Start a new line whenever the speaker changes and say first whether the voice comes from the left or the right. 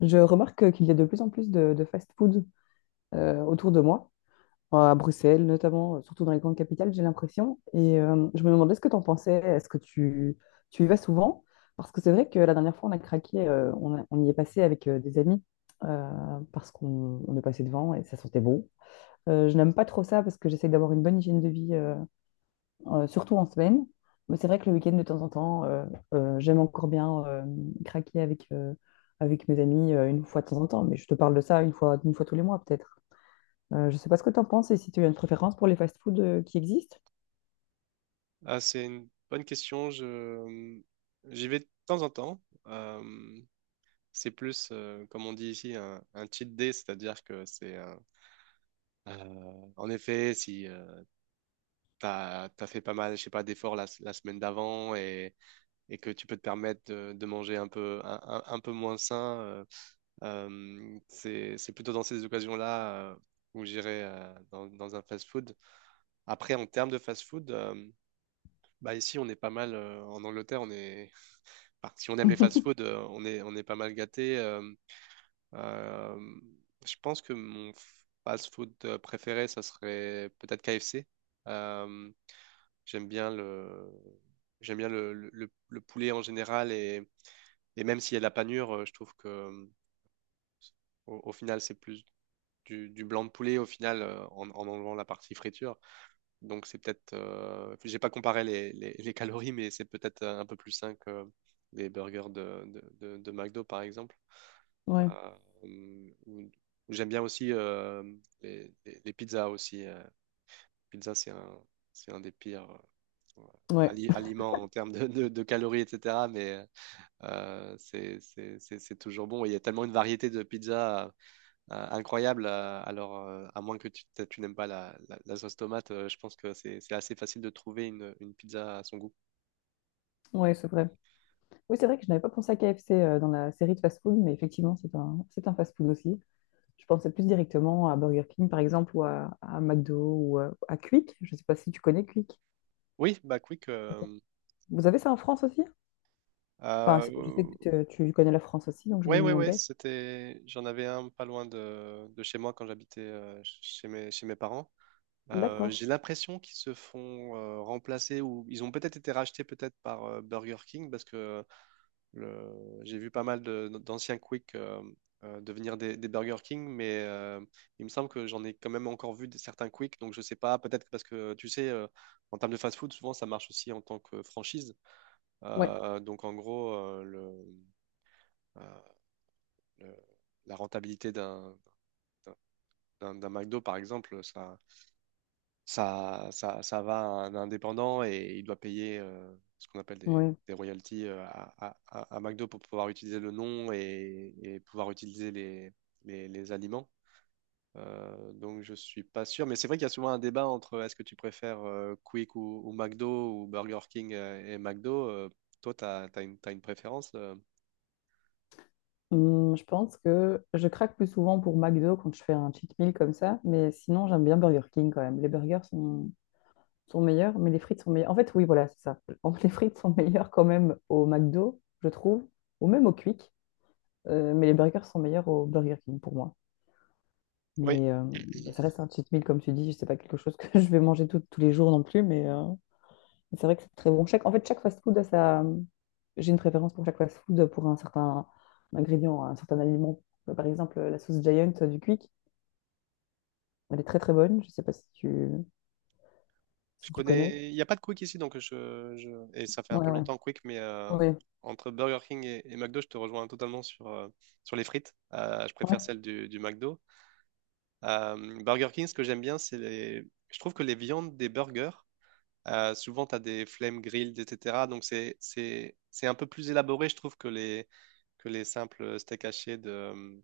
left: Je remarque qu'il y a de plus en plus de fast-food autour de moi, à Bruxelles notamment, surtout dans les grandes capitales, j'ai l'impression. Et je me demandais ce que tu en pensais, tu y vas souvent? Parce que c'est vrai que la dernière fois, on a craqué, on y est passé avec des amis parce qu'on on est passé devant et ça sentait bon. Je n'aime pas trop ça parce que j'essaie d'avoir une bonne hygiène de vie surtout en semaine. Mais c'est vrai que le week-end, de temps en temps, j'aime encore bien craquer avec mes amis une fois de temps en temps. Mais je te parle de ça une fois tous les mois, peut-être. Je sais pas ce que tu en penses et si tu as une préférence pour les fast-foods qui existent.
right: Ah, c'est une bonne question. J'y vais de temps en temps. Euh, c'est plus, comme on dit ici, un cheat day, c'est-à-dire que en effet, si tu as, fait pas mal, je sais pas, d'efforts la semaine d'avant et que tu peux te permettre de manger un peu, un peu moins sain, c'est plutôt dans ces occasions-là où j'irai dans un fast-food. Après, en termes de fast-food. Bah ici, on est pas mal, en Angleterre, bah, si on aime les fast-food, on est pas mal gâté. Euh, je pense que mon fast-food préféré, ça serait peut-être KFC. Euh, j'aime bien le, J'aime bien le poulet en général et même s'il y a de la panure, je trouve que au final, c'est plus du blanc de poulet au final en enlevant la partie friture. Donc j'ai pas comparé les calories, mais c'est peut-être un peu plus sain que les burgers de McDo par exemple.
left: Ouais,
right: Euh, ou- J'aime bien aussi les pizzas aussi. Pizza, c'est un des pires euh,
left: ouais,
right: aliments en termes de calories, etc. Mais c'est toujours bon. Il y a tellement une variété de pizzas incroyable. Alors, à moins que tu n'aimes pas la sauce tomate, je pense que c'est assez facile de trouver une pizza à son goût.
left: ouais, c'est vrai. Oui, c'est vrai que je n'avais pas pensé à KFC dans la série de fast-food, mais effectivement, c'est un fast-food aussi. Je pensais plus directement à Burger King, par exemple, ou à McDo, ou à Quick. Je ne sais pas si tu connais Quick.
right: Oui, bah quick.
left: Vous avez ça en France aussi? Enfin, je sais
right: euh,
left: que tu connais la France aussi, donc je me
right: Ouais, ouais, ouais,
left: demandais.
right: j'en avais un pas loin de chez moi quand j'habitais chez mes parents.
left: D'accord.
right: J'ai l'impression qu'ils se font remplacer ou ils ont peut-être été rachetés peut-être par Burger King parce que j'ai vu pas mal d'anciens Quick devenir des Burger King, mais il me semble que j'en ai quand même encore vu certains Quick, donc je sais pas, parce que tu sais, en termes de fast-food, souvent ça marche aussi en tant que franchise.
left: Ouais,
right: Donc en gros, euh, le- la rentabilité d'un McDo, par exemple, ça va à un indépendant et il doit payer ce qu'on appelle des,
left: ouais.
right: des royalties à McDo pour pouvoir utiliser le nom et pouvoir utiliser les aliments. Donc je suis pas sûr, mais c'est vrai qu'il y a souvent un débat entre est-ce que tu préfères Quick ou McDo ou Burger King et McDo. Toi, t'as une préférence
left: Je pense que je craque plus souvent pour McDo quand je fais un cheat meal comme ça, mais sinon j'aime bien Burger King quand même. Sont meilleurs, mais les frites sont meilleures. En fait, oui, voilà, c'est ça. En fait, les frites sont meilleures quand même au McDo, je trouve, ou même au Quick, mais les burgers sont meilleurs au Burger King pour moi.
right: Oui.
left: Mais euh, ça reste un cheat meal, comme tu dis, je sais pas quelque chose que je vais manger tous les jours non plus, c'est vrai que c'est très bon. Chaque fast-food a sa... J'ai une préférence pour chaque fast-food, pour un certain ingrédient, un certain aliment. Par exemple, la sauce Giant du Quick, elle est très très bonne. Je sais pas si tu,
right: Je
left: si tu connais.
right: connais. Il n'y a pas de Quick ici, et ça fait un
left: Ouais,
right: peu
left: ouais.
right: longtemps Quick, mais
left: Oui,
right: entre Burger King et McDo, je te rejoins totalement sur les frites. Je préfère
left: ouais.
right: celle du McDo. Burger King, ce que j'aime bien, c'est les. je trouve que les viandes des burgers, souvent, tu as des flame grilled, etc. Donc, c'est un peu plus élaboré, je trouve, que les simples steaks hachés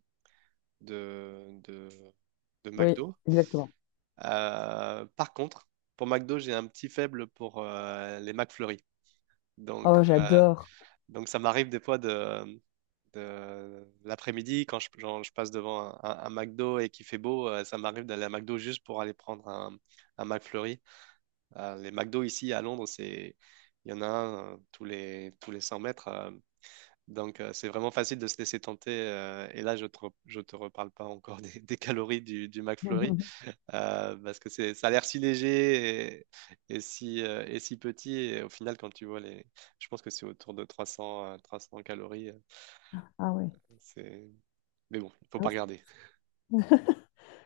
right: de, de, de
left: Oui,
right: McDo.
left: exactement.
right: Par contre, pour McDo, j'ai un petit faible pour les McFlurry. Donc,
left: Oh,
right: euh,
left: j'adore.
right: donc ça m'arrive des fois de l'après-midi, quand genre, je passe devant un McDo et qu'il fait beau, ça m'arrive d'aller à McDo juste pour aller prendre un McFlurry. Les McDo ici à Londres, il y en a un tous les 100 mètres. Donc c'est vraiment facile de se laisser tenter. Et là, je te reparle pas encore des calories du McFlurry parce que ça a l'air si léger et si petit. Et au final, quand tu vois les. je pense que c'est autour de 300, 300 calories.
left: Ah ouais.
right: C'est... Mais bon, il faut
left: Ah
right: pas
left: ouais.
right: regarder.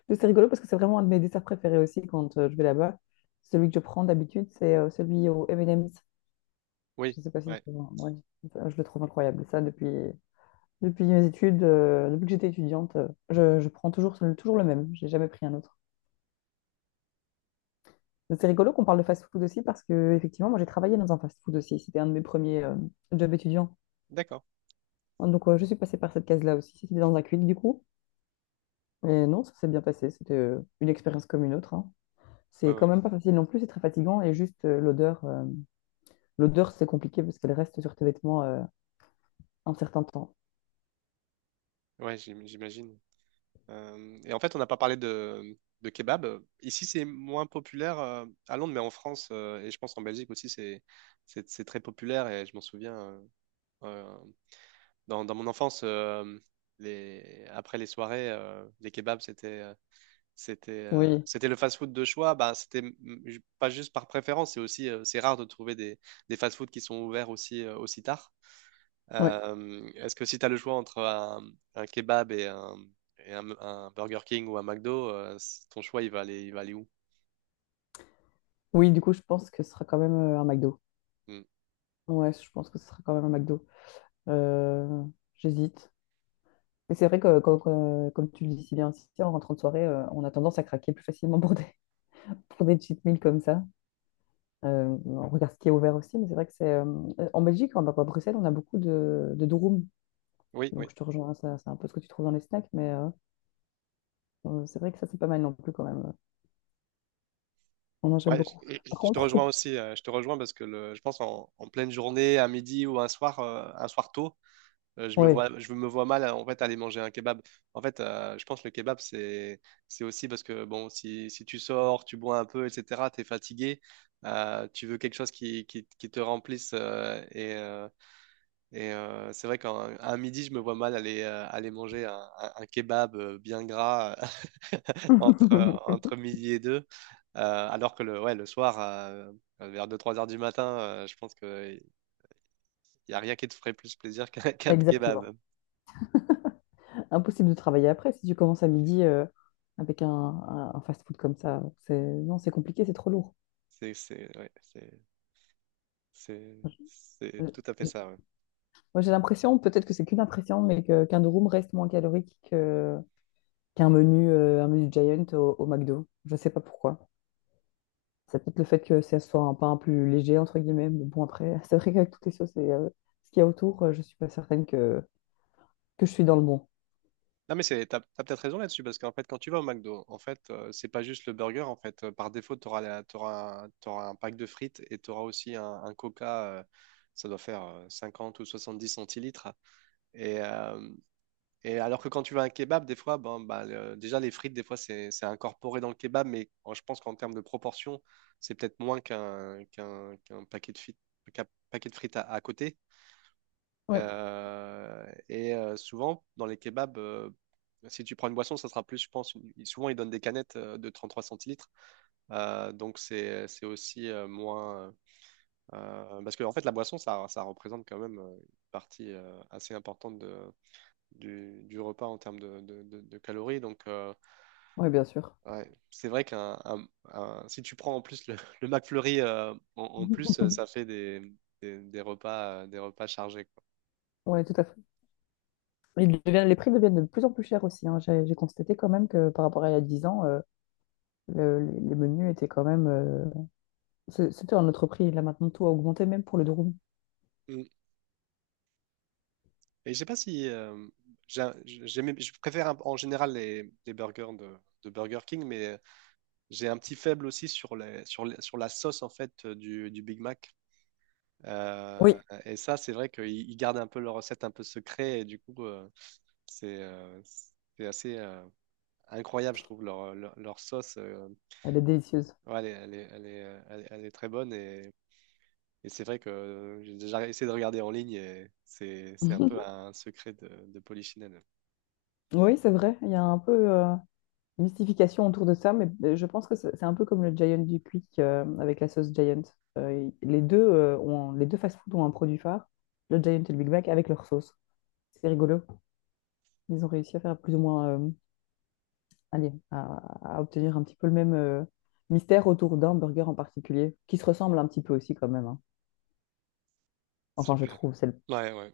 left: Mais c'est rigolo parce que c'est vraiment un de mes desserts préférés aussi quand je vais là-bas. Celui que je prends d'habitude, c'est celui au M&M's.
right: Oui,
left: Je sais pas si
right: ouais,
left: c'est... ouais, je le trouve incroyable. Ça, depuis... Depuis mes études, depuis que j'étais étudiante, je prends toujours le même. J'ai jamais pris un autre. Donc, c'est rigolo qu'on parle de fast-food aussi parce que effectivement, moi j'ai travaillé dans un fast-food aussi. C'était un de mes premiers jobs étudiants.
right: d'accord.
left: Donc je suis passée par cette case-là aussi. C'était dans un Quick du coup. Mais non, ça s'est bien passé. C'était une expérience comme une autre, hein.
right: Ouais,
left: C'est
right: ouais,
left: quand même pas facile non plus. C'est très fatigant et juste l'odeur. L'odeur c'est compliqué parce qu'elle reste sur tes vêtements un certain temps.
right: ouais, j'imagine. Et en fait, on n'a pas parlé de kebab. Ici, c'est moins populaire à Londres, mais en France, et je pense en Belgique aussi, c'est très populaire. Et je m'en souviens, euh, dans mon enfance, après les soirées, les kebabs, c'était. C'était euh,
left: Oui,
right: c'était le fast-food de choix. Bah, c'était pas juste par préférence, c'est rare de trouver des fast-food qui sont ouverts aussi tard.
left: oui.
right: Est-ce que si tu as le choix entre un kebab et un Burger King ou un McDo, ton choix il va aller où?
left: Oui, du coup, je pense que ce sera quand même un McDo.
right: Mm.
left: Ouais, je pense que ce sera quand même un McDo. Euh, J'hésite. Mais c'est vrai que, comme tu le dis si bien, si en rentrant de soirée, on a tendance à craquer plus facilement pour des, pour des cheat meals comme ça. On regarde ce qui est ouvert aussi, mais c'est vrai que c'est en Belgique, à Bruxelles, on a beaucoup de durum.
right: Oui, oui.
left: Donc je te rejoins, ça, c'est un peu ce que tu trouves dans les snacks, c'est vrai que ça, c'est pas mal non plus quand même. On en j'aime
right: Ouais,
left: beaucoup. Par
right: je te
left: contre,
right: rejoins
left: tout...
right: aussi. Je te rejoins parce que je pense en pleine journée, à midi ou un soir tôt. Je me
left: Oui,
right: vois, je me vois mal en fait aller manger un kebab. En fait, je pense que le kebab c'est aussi parce que bon, si tu sors, tu bois un peu, etc. T'es fatigué, tu veux quelque chose qui te remplisse et c'est vrai qu'un un midi, je me vois mal aller manger un kebab bien gras euh, entre entre midi et deux. Alors que le soir. Vers deux trois heures du matin, je pense qu'il n'y a rien qui te ferait plus plaisir qu'un
left: exactement.
right: kebab.
left: Impossible de travailler après si tu commences à midi avec un fast-food comme ça. C'est... Non, c'est compliqué, c'est trop lourd.
right: Ouais, c'est, c'est
left: Euh,
right: tout à fait
left: j-
right: ça. Ouais.
left: Moi, j'ai l'impression, peut-être que c'est qu'une impression, mais qu'un durum reste moins calorique qu'un un menu Giant au McDo. Je sais pas pourquoi. C'est peut-être le fait que ça soit un pain plus léger, entre guillemets. Mais bon, après, c'est vrai qu'avec toutes les sauces et ce qu'il y a autour, je suis pas certaine que je suis dans le bon.
right: Non, mais t'as peut-être raison là-dessus, parce qu'en fait, quand tu vas au McDo, en fait, c'est pas juste le burger, en fait. Par défaut, t'auras un pack de frites et tu auras aussi un Coca, ça doit faire 50 ou 10 centilitres. Et, euh, et alors que quand tu vas à un kebab, des fois, bon, bah, déjà, les frites, des fois, c'est incorporé dans le kebab, mais je pense qu'en termes de proportion, c'est peut-être moins qu'un paquet de frites, qu'un à côté.
left: Ouais.
right: Et souvent, dans les kebabs, si tu prends une boisson, ça sera plus, je pense. Souvent, ils donnent des canettes de 3 centilitres. Donc, c'est aussi moins. Parce que, en fait, la boisson, ça représente quand même une partie assez importante du repas en termes de calories. Donc,
left: Ouais bien sûr.
right: ouais, c'est vrai si tu prends en plus le McFlurry en plus, ça fait des repas chargés, quoi.
left: Ouais tout à fait. Les prix deviennent de plus en plus chers aussi, hein. J'ai constaté quand même que par rapport à il y a 10 ans, les menus étaient quand même... C'était un autre prix. Là, maintenant, tout a augmenté, même pour le durum.
right: Et je sais pas si je préfère en général les burgers de Burger King, mais j'ai un petit faible aussi sur la sauce en fait du Big Mac.
left: Oui.
right: Euh, et ça, c'est vrai qu'ils ils gardent un peu leur recette un peu secret et du coup, c'est euh, c'est assez incroyable, je trouve leur sauce.
left: Elle est délicieuse.
right: Ouais, elle est très bonne et c'est vrai que j'ai déjà essayé de regarder en ligne et c'est un peu un secret de Polichinelle.
left: Oui, c'est vrai. Il y a un peu... mystification autour de ça, je pense que c'est un peu comme le Giant du Quick avec la sauce Giant. Les deux, les deux fast-food ont un produit phare, le Giant et le Big Mac, avec leur sauce. C'est rigolo. Ils ont réussi à faire plus ou moins, allez, à, à obtenir un petit peu le même mystère autour d'un burger en particulier, qui se ressemble un petit peu aussi quand même, hein. Enfin, je
right: Super.
left: trouve, c'est le...
right: Ouais, ouais.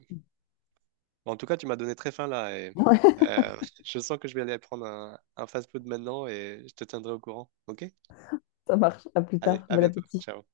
right: Bon, en tout cas, tu m'as donné très faim là et euh, je sens que je vais aller prendre un fast-food maintenant et je te tiendrai au courant. Ok?
left: Ça marche. À plus
right: Allez,
left: tard.
right: à
left: Bon
right: bientôt.
left: appétit.
right: Ciao.